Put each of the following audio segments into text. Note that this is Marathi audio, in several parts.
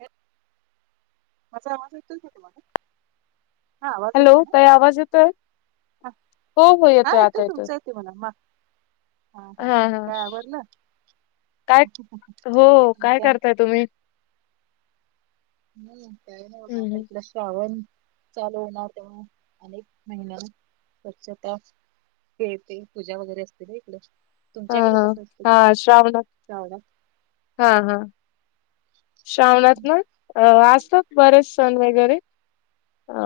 हे माझा माझा येत का तुम्हाला? हा आवाज येतोय हॅलो ना ताई आवाज येतोय? हा हो हो हा आता येतोय तुमचं येते म्हणा. हा हा काय आबडलं काय हो काय? करताय तुम्ही? हम् हो हम्म हम्म. आता श्रावण चालू होणार तेव्हा अनेक महिने स्वच्छता खेळ ते पूजा वगैरे असते ना इकडे हा तुमच्या इकडे कसं असत काय ते होय होय श्रावणात ना अ म्हणजे असतात बरेच सण वगैरे अ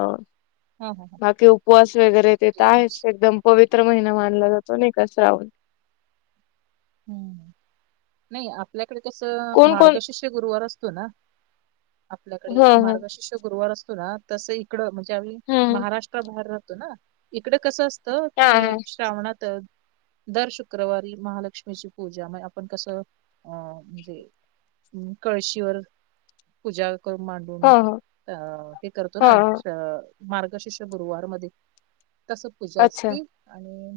हा हा हा. बाकी उपवास वगैरे ते तर जे आहेच आमच- एकदम पवित्र महिना मानला जातो न का सण ह् नाही आपल्याकडे कस कोण कोण मार्गशीर्ष तो गुरुवार असतो ना आपल्याकडे हा हा मार्गशीर्ष गुरुवार असतो ना तस इकड ज्यावेळी हम्म महाराष्ट्रा बाहेर राहतो ना इकडे कस असत हो हा कि हा श्रावणात आहे दर शुक्रवारी महालक्ष्मी अशी पूजा मग आपण कसं अ म्हणजे कळशीवर पूजा करून मांडून हा हा अ हे करतो ना हा हा स्व मार्गशीिर्ष गुरुवारमध्ये तशी पूजा अच्छा असते आणि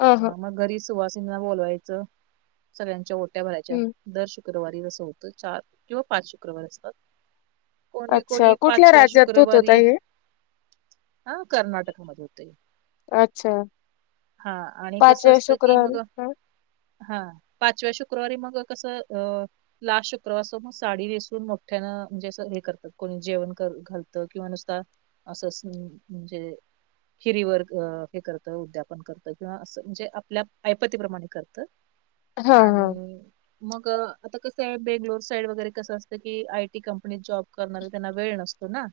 हा हा ह मग घरी सुहासिंनी बोलवायचं सगळ्यांच्या ओट्या भरायच्या हम्म दर शुक्रवारी अससं होतं चार किंवा पाच शुक्रवारी असतात कोणी अच्छा कोणी कुठल्या पाचव्या राज्यात होत शुक्रवारी ताई हे? हा कर्नाटकामध्ये होते अच्छा हा आणि कस पाचव्या असतं की शुक्रवारी मग हा हा पाचव्या शुक्रवारी मग कसं अ हया शुक्रवारी मग साडी नेसवून मोठ्यानं म्हणजे असं हे करतात कोणी जेवण घालतं किंवा नुसत असंच म्हणजे खिरी वर हे करतं उद्यापन करतं किंवा असं म्हणजे आपल्या ऐपतीप्रमाणे करतं हा आणि मग आता कसं आहे बेंगलोर साईड वगैरे कसं असतं की आयटी कंपनीत जॉब करणारे त्यांना वेळ नसतो ना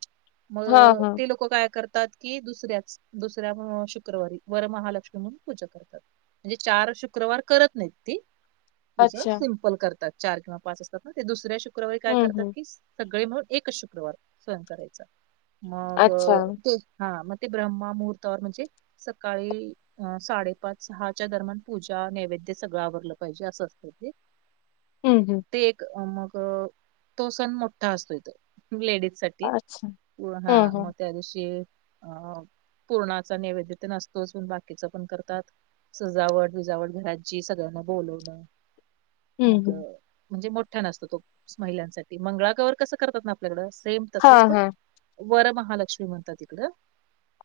मग हा हा. ते ना लोक काय करतात आज की दुसऱ्याच दुसऱ्या शुक्रवारी वर महालक्ष्मी म्हणून पूजा करतात म्हणजे चार शुक्रवार करत मुक्ती तुझच अच्छा. सिमपल करतात चार किंवा पाच असतात ते दुसऱ्या शुक्रवारी शुक्रवारी काय हं, करतात हं. की सगळे म्हणून एकच शुक्रवार स्वयन करायचा मग अच्छा. ते हा मग ते ब्रह्मा मुहर्त म्हणजे सकाळी अ साडेपाच सहाच्या दरम्यान पूजा नैवेद्य सगळं आवरलं पाहिजे असं असतं ते हम हम ते एक मग तो सण मोठा असतोय तो लेडीज साठी अच्छा. हा हं, मग हं. त्या दिवशी अ पूर्णाचा नैवेद्य नसतो पण बाकीचा पण करतात सजावट विजावट घरांची सगळ्यांना बोलवण हं, मग हं. ते म्हणजे मोठ्या नसतो तो महिलांसाठी मंगळागौवर कसं करतात ना आपल्याकडं सेम तसच हां, पण हां. वरमहालक्ष्मी म्हणतात तिकडं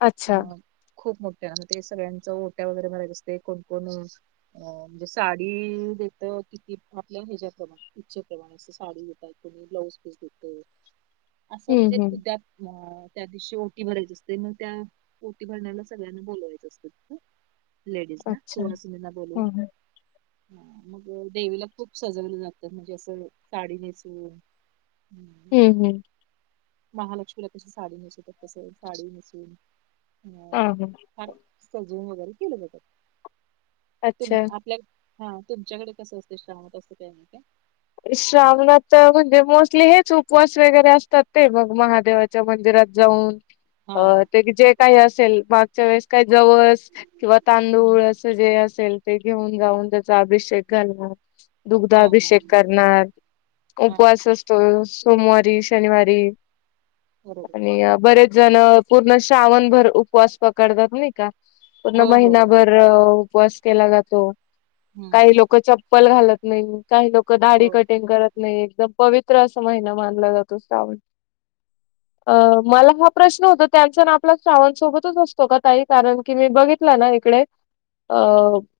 अच्छा. म खूप मोठ्या ना ते सगळ्यांच ओट्या वगैरे मला दिसत असते कोणकोण अ म्हणजे साडी देत किती आपल्या ह्याच्या प्रमाण इच्छेप्रमाणे साडी देतात कोणी ब्लाऊज पीस देत असं हं, म्हणजे हं. उद्या ह त्या दिवशी ओटी भरायची असते मग त्या ओटी भरण्याला सगळ्यांना बोलवायचं असत लेडीज ना अच्छा. सुवाासिनीना बोलवून हं, हं. हम्म [inaudible] मग देवीला खूप सजवलं जातात म्हणजे असं साडी नेसून ह हम हम महालक्ष्मीला कशी साडी नेसवतात कस साडी नेसून हां, हां. अ सजून वगैरे केलं जात अच्छा. आपल्याकडे हा तुमच्याकडे कसं असत श्रावणात असं का का श्रावणाच म्हणजे मोस्टली हेच उपवास वगैरे असतात ते मग महादेवाच्या मंदिरात जाऊन हा अ हा ते जे काही असेल मागच्या वेळेस काही जवळस किंवा हम्म तांदूळ जे असेल ते घेऊन गाऊन त्याचा अभिषेक घालणार दुग्ध हा हा अभिषेक करणार हा हा उपवास असतो सोमवारी शनिवारी बरोबर आणि बरेच जण पूर्ण श्रावण भर उपवास पकडतात नाही का पूर्ण हो हो हो महिनाभर उपवास केला जातो हम्म काही लोक चप्पल घालत नाही काही लोक हो दाडी कटिंग करत नाही एकदम पवित्र असा महिना मानला जातो श्रावण. ह अ मला हा प्रश्न होता त्यांच्या ना आपला श्रावांसोबतच असतो का तही [unintelligible] कारण की मी बघित नाही नाही इकडे अ